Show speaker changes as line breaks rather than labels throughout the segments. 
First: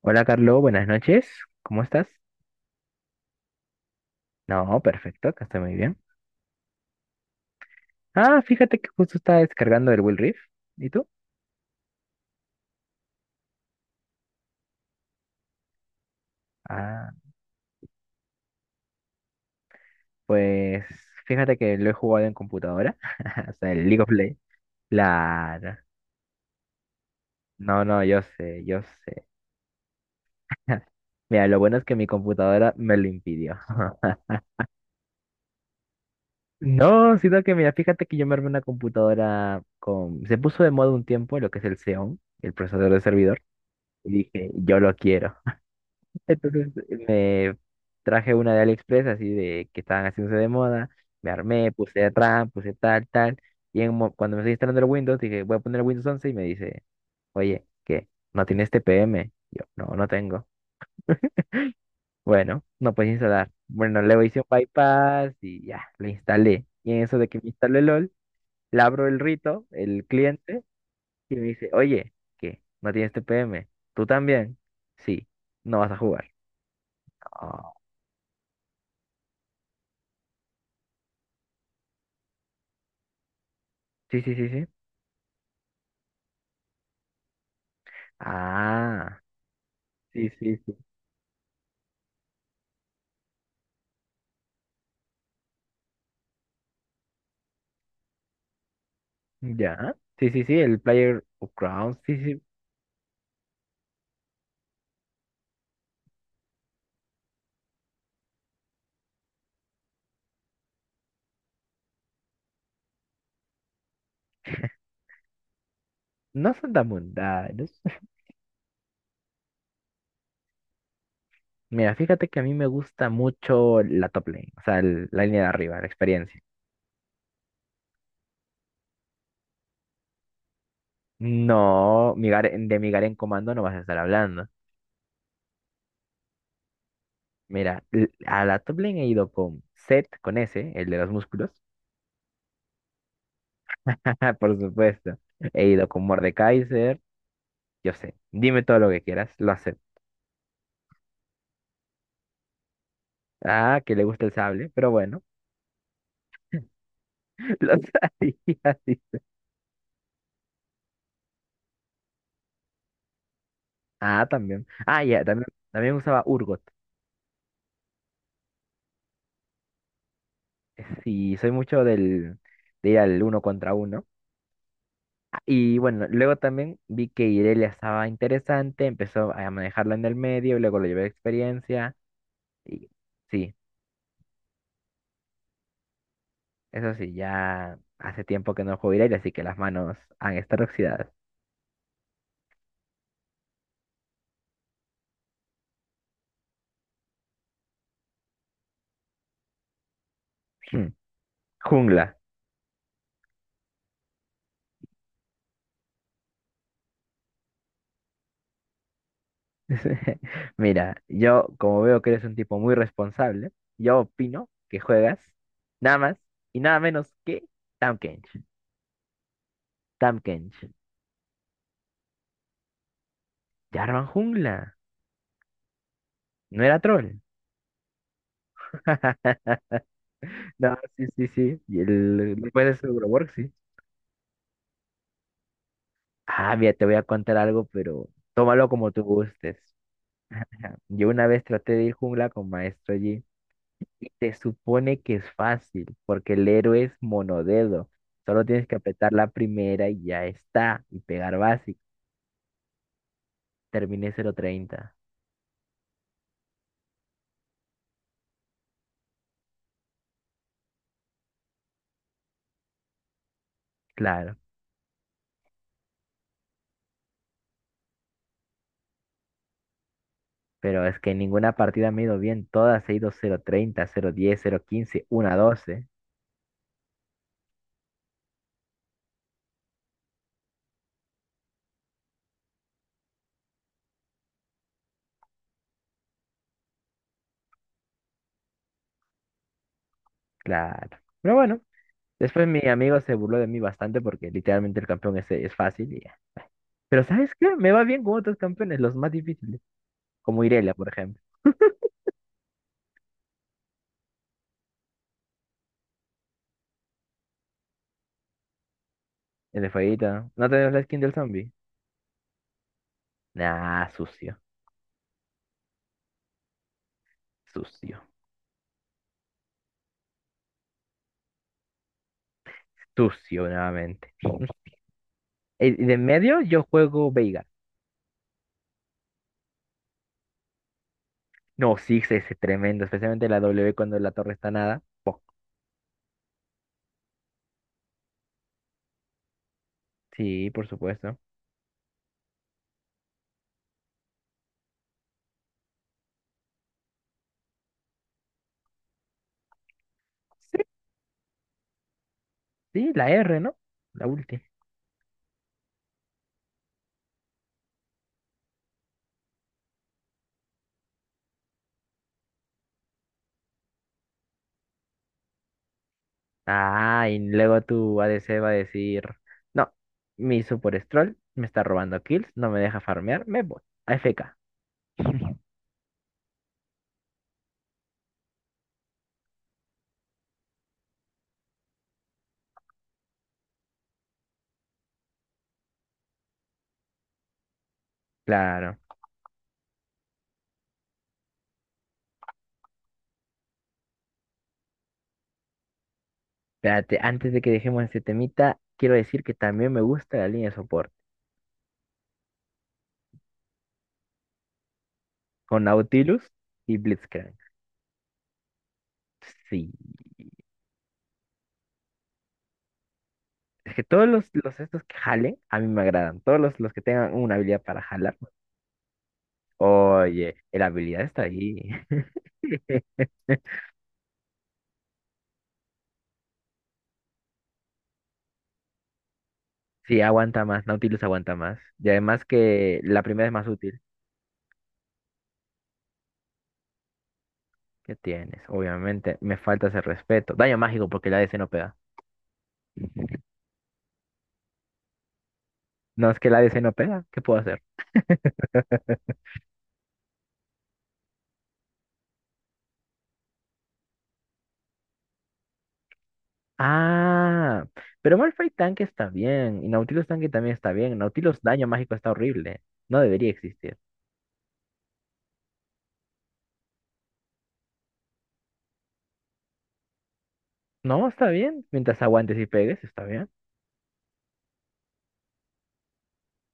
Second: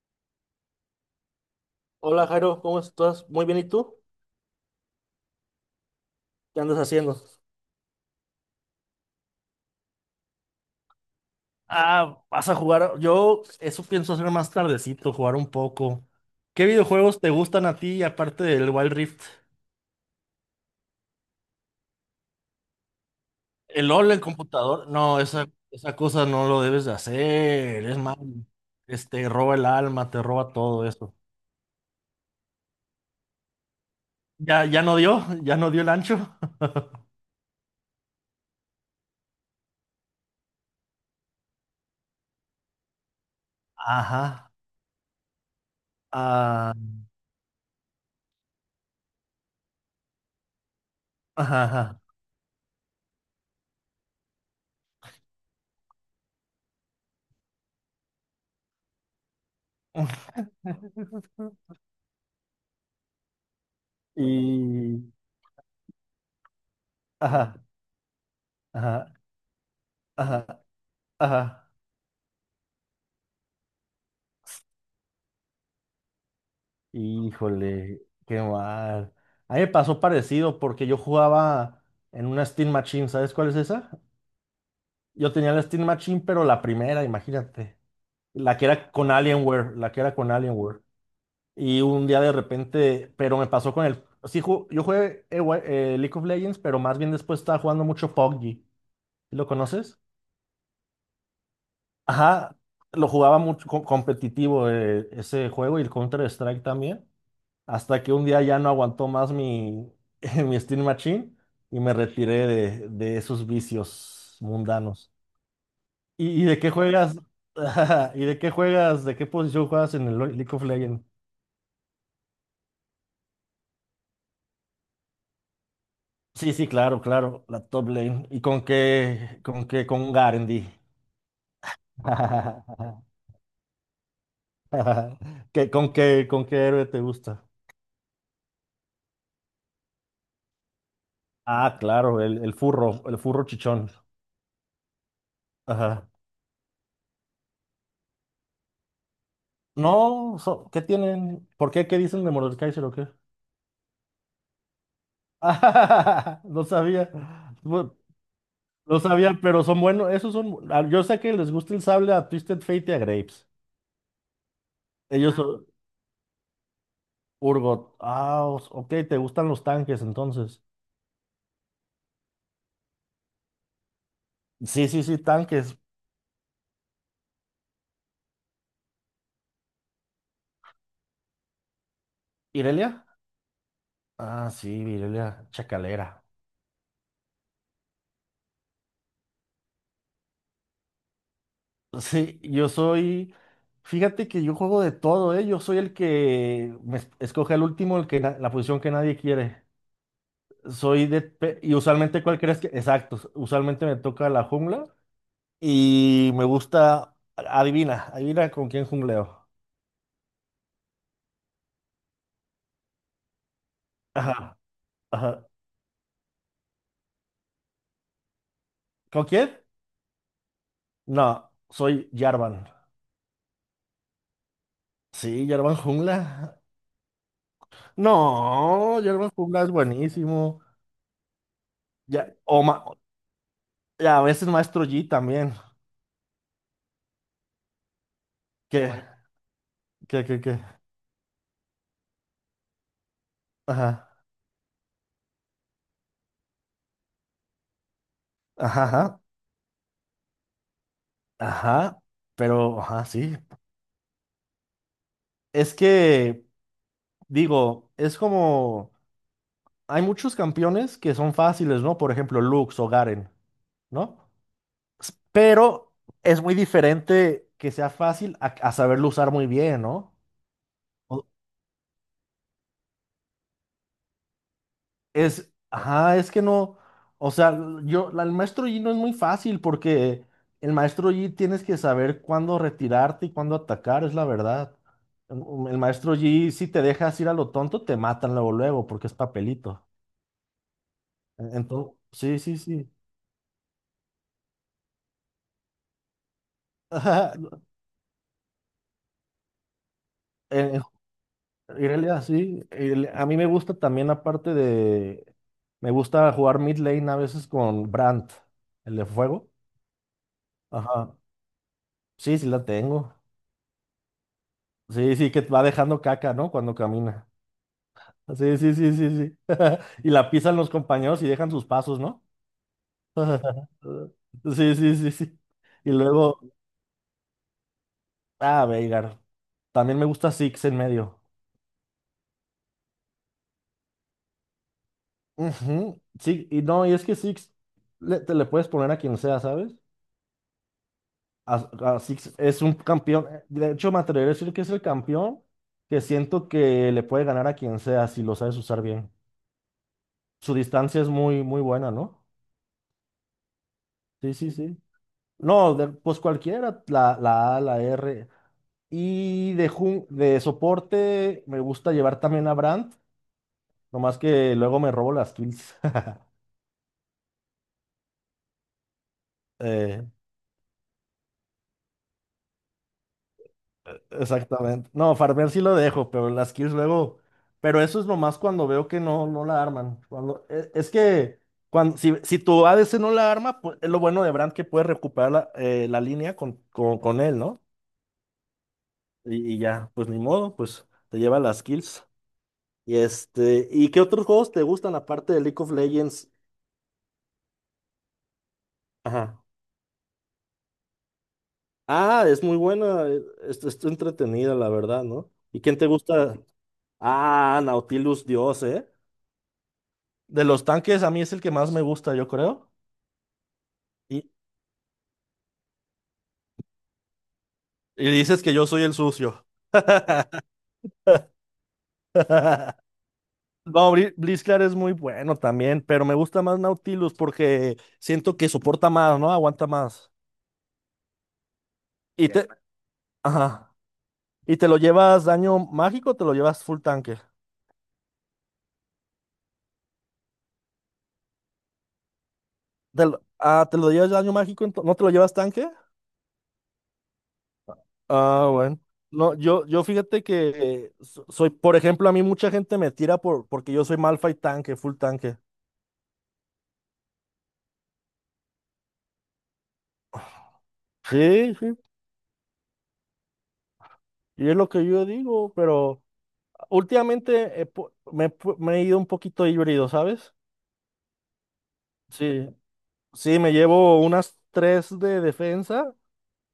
Hola Carlos, buenas noches. ¿Cómo estás?
Hola Jairo, ¿cómo estás? Muy bien, ¿y tú?
No, perfecto, acá estoy muy bien.
¿Qué andas haciendo?
Ah, fíjate que justo estaba descargando el Will Rift. ¿Y tú?
Ah, vas a jugar. Yo eso pienso hacer más tardecito, jugar un poco. ¿Qué
Ah,
videojuegos te gustan a ti aparte del Wild Rift?
pues fíjate que lo he jugado en computadora. O sea, el
El
League of
LOL, el
Legends.
computador. No, esa,
Claro.
esa cosa no lo debes de
No,
hacer. Es
no, yo
malo.
sé, yo sé.
Roba el alma, te roba todo eso.
Mira, lo bueno es que mi computadora me lo impidió.
Ya no dio el ancho.
No, sino que mira, fíjate que yo me armé una computadora con... Se puso de moda un tiempo lo que es el Xeon, el procesador de servidor. Y dije,
Ajá.
yo lo quiero. Entonces
Ah,
me traje una de AliExpress, así de que estaban haciéndose de moda, me
ajá,
armé,
ajá.
puse atrás, puse tal, tal, y cuando me estoy instalando el Windows, dije, voy a poner el Windows 11 y me dice, oye, ¿qué? ¿No tienes TPM? Yo, no, no tengo. Bueno, no puedes instalar. Bueno,
Y.
le hice un bypass y ya, le instalé. Y en eso de que me
Ajá.
instaló el LOL, le abro
Ajá.
el rito, el
Ajá.
cliente, y me dice,
Ajá.
oye, ¿qué? ¿No tienes TPM? ¿Tú también? Sí, no vas a jugar. Ah,
Híjole, qué mal. A mí me pasó parecido porque yo jugaba en una Steam Machine, ¿sabes cuál es esa?
sí, sí, sí, sí.
Yo tenía la Steam Machine, pero la primera, imagínate. La que era con
Ah,
Alienware, la que era
sí,
con
sí, sí.
Alienware. Y un día de repente, pero me pasó con el... Sí, yo jugué League of Legends, pero más bien después estaba jugando mucho PUBG. ¿Lo
Ya.
conoces?
Sí, sí, sí, el Player of Crowns. Sí, sí.
Ajá, lo jugaba mucho competitivo, ese juego y el Counter-Strike también, hasta que un día ya no aguantó más mi Steam Machine y me retiré de esos vicios mundanos. ¿Y
No
de qué
son tan
juegas?
mundanos.
¿Y de qué juegas? ¿De qué posición juegas en el League of Legends?
Mira, fíjate que a mí me gusta mucho la top lane, o sea, la línea de arriba, la experiencia.
Sí, sí, claro, claro, la top lane. ¿Y con Garendi?
No, mi de mi en Comando no vas a estar hablando.
¿Qué, con qué héroe te gusta?
Mira, a la top lane he ido con Zed, con ese, el de los músculos.
Ah, claro, el furro chichón.
Por supuesto. He ido con
Ajá.
Mordekaiser. Yo sé, dime todo lo que quieras, lo acepto.
No, ¿qué tienen? ¿Por qué? ¿Qué dicen de Mordekaiser o qué?
Ah, que le gusta el sable, pero bueno,
No sabía.
lo
Bu-
sabía.
No
Sí.
sabía, pero son buenos. Esos son. Yo sé que les gusta el sable a Twisted Fate y a Grapes.
Ah, también. Ah, ya,
Ellos Ah,
también,
son
también usaba Urgot.
Urgot. Ah, ok, te gustan los tanques entonces.
Sí, soy mucho de ir al uno contra uno.
Sí, sí, sí,
Ah,
tanques.
y bueno, luego también vi que Irelia estaba interesante, empezó a manejarla en el medio, luego lo llevé de experiencia.
¿Irelia?
Y sí,
Ah, sí, Irelia, chacalera.
eso sí, ya hace tiempo que no juego Irelia, así que las manos han estado oxidadas.
Sí, yo soy. Fíjate que yo juego de todo, ¿eh? Yo soy el que escoge el último, el que la posición que nadie quiere.
Hmm,
Soy de. Y
jungla.
usualmente, ¿cuál crees que? Exacto. Usualmente me toca la jungla. Y me gusta. Adivina, adivina con quién jungleo.
Mira, yo como veo que eres un tipo muy responsable, yo opino
Ajá,
que juegas
ajá.
nada más y nada menos que Tahm Kench.
¿Con quién?
Tahm Kench.
No, soy Jarvan.
Ya arman jungla.
Sí, Jarvan Jungla.
No era troll.
No, Jarvan Jungla es buenísimo.
No, sí, sí, sí. Y el,
Ya, o
después de su
ma-
work, sí.
ya, a veces Maestro Yi también.
Ah, mira, te voy a contar algo, pero tómalo
Que,
como tú
bueno,
gustes.
que.
Yo una vez traté de ir jungla con Maestro Yi
Ajá,
y te supone que es fácil, porque el héroe es monodedo. Solo tienes que
ajá,
apretar
ajá.
la primera y ya está, y pegar básico.
Ajá, pero, ajá, sí.
Terminé cero treinta.
Es que, digo, es como. Hay muchos campeones que son fáciles, ¿no? Por ejemplo, Lux o Garen, ¿no?
Claro.
Pero es muy diferente que sea fácil a saberlo usar muy bien, ¿no?
Pero es que en
O-
ninguna partida me ha ido bien, todas he ido 0-30, 0-10, 0-15,
Es,
doce.
ajá, es que no, o sea, yo, el maestro Yi no es muy fácil porque el maestro Yi tienes que saber cuándo retirarte y cuándo atacar, es la verdad. El el maestro Yi, si te dejas ir a lo tonto, te matan luego, luego, porque es papelito.
Claro. Pero bueno,
Entonces,
después
sí, sí,
mi
sí.
amigo se burló de mí bastante porque literalmente el campeón es fácil y ya. Pero ¿sabes qué? Me va bien con otros campeones, los más difíciles. Como Irelia,
En, en
por ejemplo.
En realidad, sí. A mí me gusta también, aparte de. Me gusta jugar mid lane a veces con Brandt, el de fuego.
El de Fueguita. ¿No tenemos la skin del
Ajá.
zombie?
Sí, sí la tengo.
Nah, sucio.
Sí, sí, que va dejando caca, ¿no? Cuando camina.
Sucio.
Sí, sí, sí, sí, sí. Y la pisan los compañeros y dejan sus pasos, ¿no?
Sucio nuevamente.
Sí, sí, sí, sí.
Y
Y
de
luego,
medio yo juego Veigar.
ah, Veigar. También me gusta Six en medio.
No, sí, es tremendo. Especialmente la W cuando la torre está nada. Poc.
Ujú. Sí, y no, y es que Six te le puedes poner a quien sea, ¿sabes?
Sí, por supuesto.
Así es un campeón. De hecho, me atrevería a decir que es el campeón que siento que le puede ganar a quien sea si lo sabes usar bien. Su
Sí,
distancia es muy, muy buena, ¿no?
sí, la R, ¿no? La
Sí,
ulti.
sí, sí. No, pues cualquiera, la, la A, la R. Y de soporte me gusta llevar también a Brandt, nomás que luego me robo las kills.
Ah, y luego tu ADC va a decir, no,
Eh,
mi Super Stroll me está robando kills, no me deja farmear, me voy a AFK.
Exactamente. No, farmear sí lo dejo, pero las kills luego. Pero eso es nomás cuando veo que no, no la arman. Cuando... Es que cuando, si, si tu a ADC no la arma, pues es lo bueno de Brand que puede recuperar la, la línea con él, ¿no?
Claro.
Y ya, pues ni modo, pues te lleva las kills. Y este, ¿y qué otros juegos te gustan aparte de League of Legends?
Espérate, antes de que dejemos este temita, quiero decir que
Ajá.
también me gusta la línea de soporte,
Ah, es muy buena, está entretenida, la verdad, ¿no? ¿Y
con
quién te
Nautilus
gusta?
y Blitzcrank.
Ah, Nautilus Dios, eh.
Sí.
De los tanques, a mí es el que más me gusta, yo creo.
Es que todos
Y,
los estos que jalen, a mí me agradan. Todos los que tengan una habilidad para
y
jalar.
dices que yo soy el sucio.
Oye, la habilidad está ahí.
No, Blitzcrank es muy bueno también, pero me gusta más Nautilus porque siento que soporta más, ¿no? Aguanta
Sí,
más.
aguanta más, Nautilus aguanta más. Y además
Y te,
que la primera es más
ajá.
útil.
¿Y te lo llevas daño mágico o te lo llevas full tanque?
¿Qué tienes? Obviamente, me falta ese respeto. Daño mágico porque la ADC no pega.
Ah, ¿te lo llevas daño mágico? ¿No te lo llevas tanque?
No, es que la ADC no pega. ¿Qué puedo hacer?
Ah, bueno. No, yo fíjate que soy, por ejemplo, a mí mucha gente me tira por, porque yo soy Malphite tanque, full tanque.
Ah, pero Malphite tanque está bien. Y Nautilus tanque también está bien. Nautilus
Sí,
daño
sí.
mágico está horrible. No debería existir.
Y es lo que yo digo, pero últimamente me he ido un poquito híbrido, ¿sabes?
No, está bien. Mientras aguantes y
Sí,
pegues, está bien.
sí, me llevo unas tres de defensa,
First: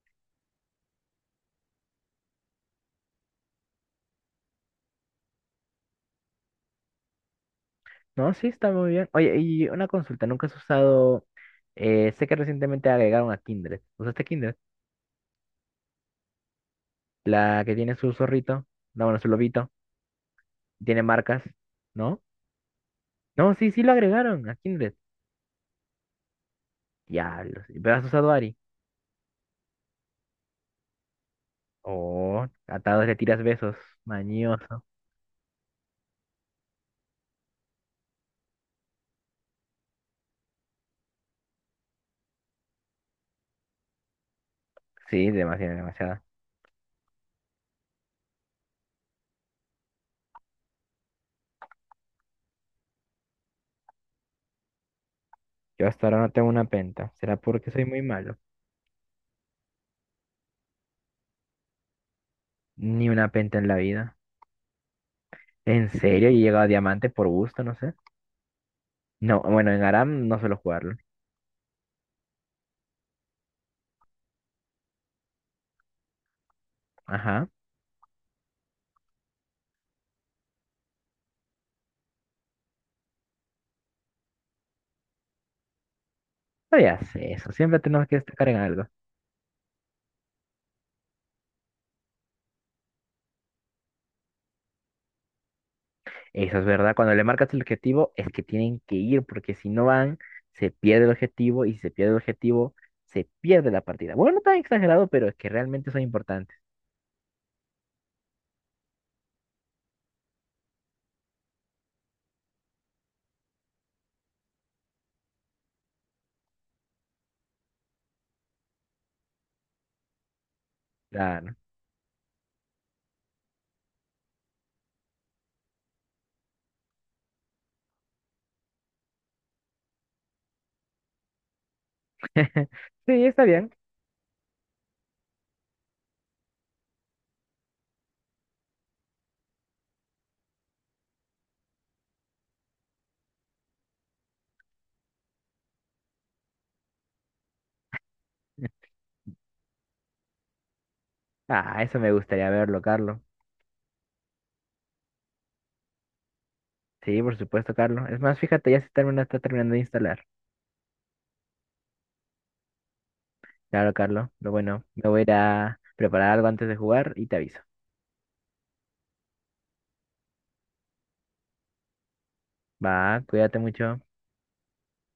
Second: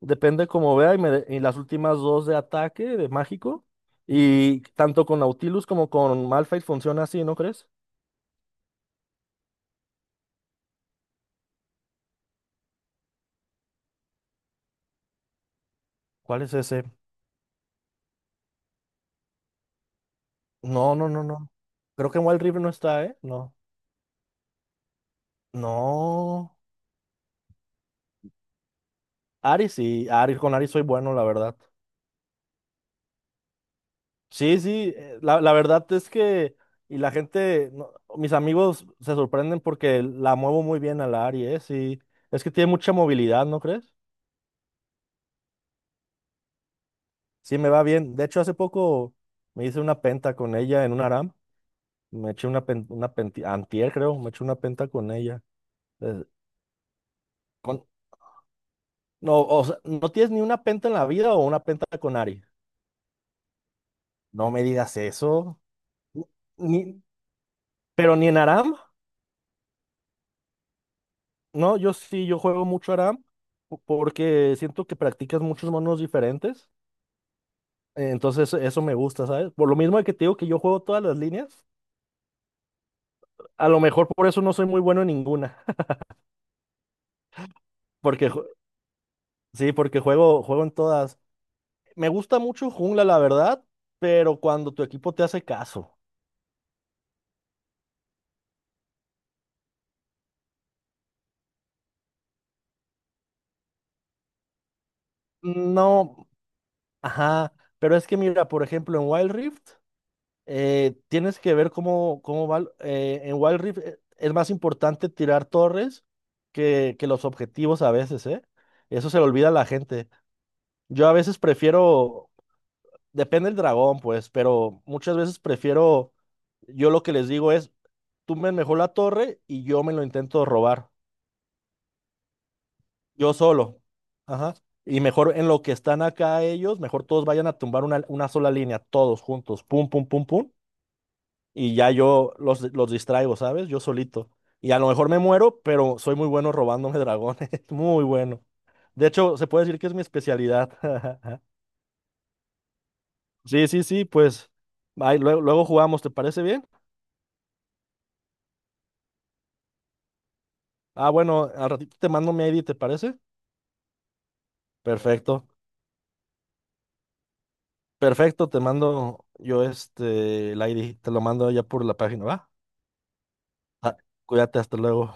depende cómo vea, y, y las últimas dos de ataque, de mágico. Y tanto con Nautilus como con Malphite funciona así, ¿no crees?
No, sí, está muy bien. Oye, y una consulta. ¿Nunca has usado... sé que recientemente agregaron a Kindred. ¿Usaste Kindred?
¿Cuál es ese?
La que tiene su zorrito. No, bueno, su lobito.
No,
Tiene
no, no,
marcas,
no. Creo que
¿no?
en Wild Rift no está, ¿eh?
No,
No.
sí, sí lo agregaron a Kindred.
No.
Diablos. Pero has usado Ari.
Ari sí, Ari, con Ari soy bueno, la verdad.
Oh, atados le tiras besos.
Sí,
Mañoso.
sí, la, la verdad es que, y la gente, no, mis amigos se sorprenden porque la muevo muy bien a la Ari, ¿eh? Sí, es que tiene mucha movilidad, ¿no crees?
Sí, demasiado, demasiado.
Sí, me va bien. De hecho, hace poco me hice una penta con ella en un ARAM. Me eché una, pen- una penti- antier, creo, me eché una penta con ella.
Yo hasta ahora
Eh,
no tengo una penta. ¿Será porque soy
con,
muy malo?
no, o sea, ¿no tienes ni una penta en la vida o una penta con Ari?
Ni una penta en la vida.
No me digas eso.
¿En serio? Y he llegado a
Ni,
diamante por gusto, no sé.
pero ni en ARAM.
No, bueno, en Aram no suelo jugarlo.
No, yo sí, yo juego mucho ARAM porque siento que practicas muchos monos diferentes.
Ajá.
Entonces eso me gusta, ¿sabes? Por lo mismo de que te digo que yo juego todas las líneas, a lo mejor por eso no soy muy bueno en ninguna.
No ya sé eso. Siempre tenemos que
Porque
destacar en algo.
sí, porque juego en todas. Me gusta mucho jungla, la verdad, pero cuando tu equipo te hace caso.
Eso es verdad. Cuando le marcas el objetivo, es que tienen que ir, porque si no van, se pierde el objetivo, y si se pierde el objetivo, se pierde la partida. Bueno, no tan exagerado, pero es que realmente son
No,
importantes.
ajá. Pero es que mira, por ejemplo, en Wild Rift. Tienes que ver cómo, cómo va. En Wild Rift es más importante tirar torres que los objetivos a veces, ¿eh? Eso se le olvida a la gente. Yo a veces
Claro.
prefiero, depende del dragón, pues, pero muchas veces prefiero, yo lo que les digo es, tumben mejor la torre y yo me lo intento robar,
Sí,
yo
está bien.
solo. Ajá. Y mejor en lo que están acá ellos, mejor todos vayan a tumbar una sola línea, todos juntos, pum, pum, pum, pum, y ya yo los distraigo, ¿sabes? Yo solito. Y a lo mejor me muero, pero soy muy bueno robándome dragones, muy bueno. De hecho, se puede decir que es mi especialidad.
Ah, eso me gustaría verlo, Carlos.
Sí, sí, sí, pues ahí luego, luego jugamos, ¿te parece bien?
Sí, por supuesto, Carlos. Es más, fíjate, ya se termina, está terminando de instalar.
Ah, bueno, al ratito te mando mi ID, ¿te parece?
Claro, Carlos. Pero bueno, me voy a ir
Perfecto,
a preparar algo antes de jugar y te aviso.
perfecto, te mando yo este, el ID, te lo mando ya por la página, ¿va?
Va, cuídate
Ah,
mucho.
cuídate, hasta luego.